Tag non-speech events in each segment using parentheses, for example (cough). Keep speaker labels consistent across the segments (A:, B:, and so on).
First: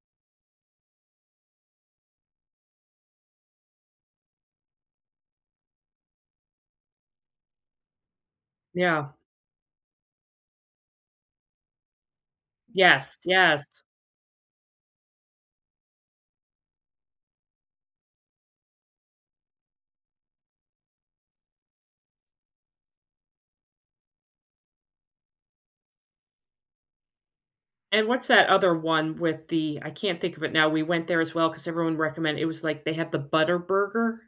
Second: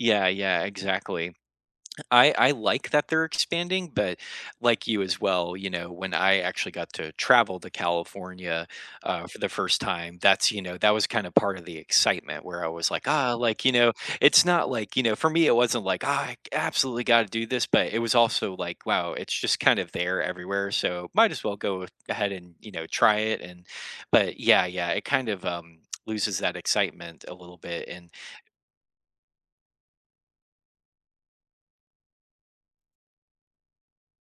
A: Yeah, yeah, exactly. I I like that they're expanding, but like you as well, you know, when I actually got to travel to California,
B: Yeah.
A: uh, for the first time, that's, you know, that was kinda part of the excitement where I was like,
B: Yes,
A: “Ah,” like,
B: yes.
A: you know, it's not like, you know, for me, it wasn't like, “Ah, I absolutely gotta do this,” but it was also like, wow, it's just kind of there everywhere, so might as well go ahead and, you know, try it, and but yeah, yeah, it kind of, um, loses that excitement a little bit,
B: And
A: and
B: what's that other one with the I can't think of it now, we went there as well ‘cause everyone recommend it was like they have the Butter Burger.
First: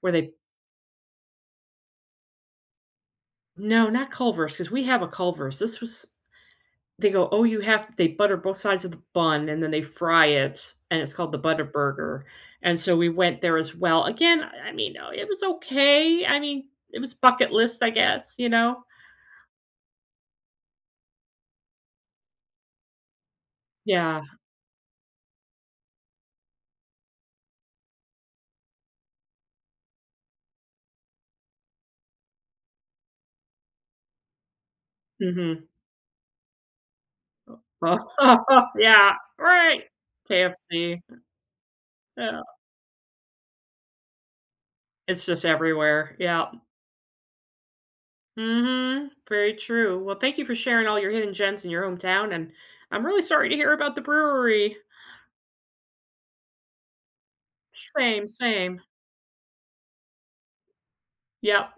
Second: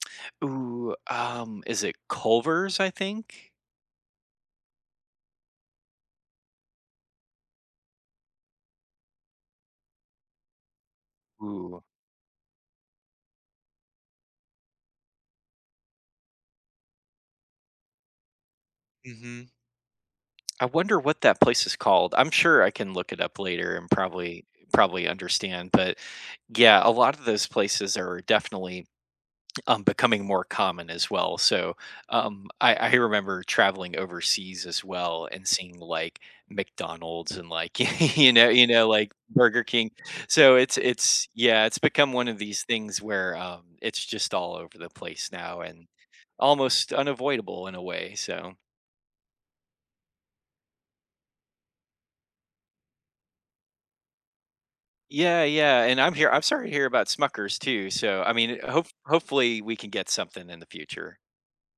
B: Where they
A: Ooh, um, is it Culver's, I think?
B: No, not Culver's ‘cause we have a Culver's, this was They go, “Oh, you have “They butter both sides of the bun and then they fry it, and it's called the Butter
A: Ooh.
B: Burger, and so we went there as well, again, I I mean though, it was okay, I mean, it was bucket list, I guess, you know?
A: Mhm. I wonder what that place is called, I'm sure I can look it up later and
B: Yeah.
A: probably probably understand, but, yeah, a lot of those places are definitely, um, becoming more common as well, so, um, I I remember traveling overseas as well and
B: Mhm.
A: seeing, like, McDonald's and, like, (chuckles) you know you
B: (laughs)
A: know, like
B: Yeah,
A: Burger
B: right.
A: King. So it's
B: KFC.
A: it's yeah, it's become one of
B: Yeah.
A: these things where, um, it's just all over the
B: It's
A: place
B: just
A: now and
B: everywhere, yeah.
A: almost unavoidable in a way, so
B: Mhm, very true, well thank you for sharing all your hidden gems in your hometown, and I'm really sorry to hear about the brewery.
A: Yeah, yeah, and I'm hear I'm sorry to hear about Smucker's too, so,
B: Same,
A: I mean,
B: same.
A: hopef hopefully, we can get something in the future.
B: Yep.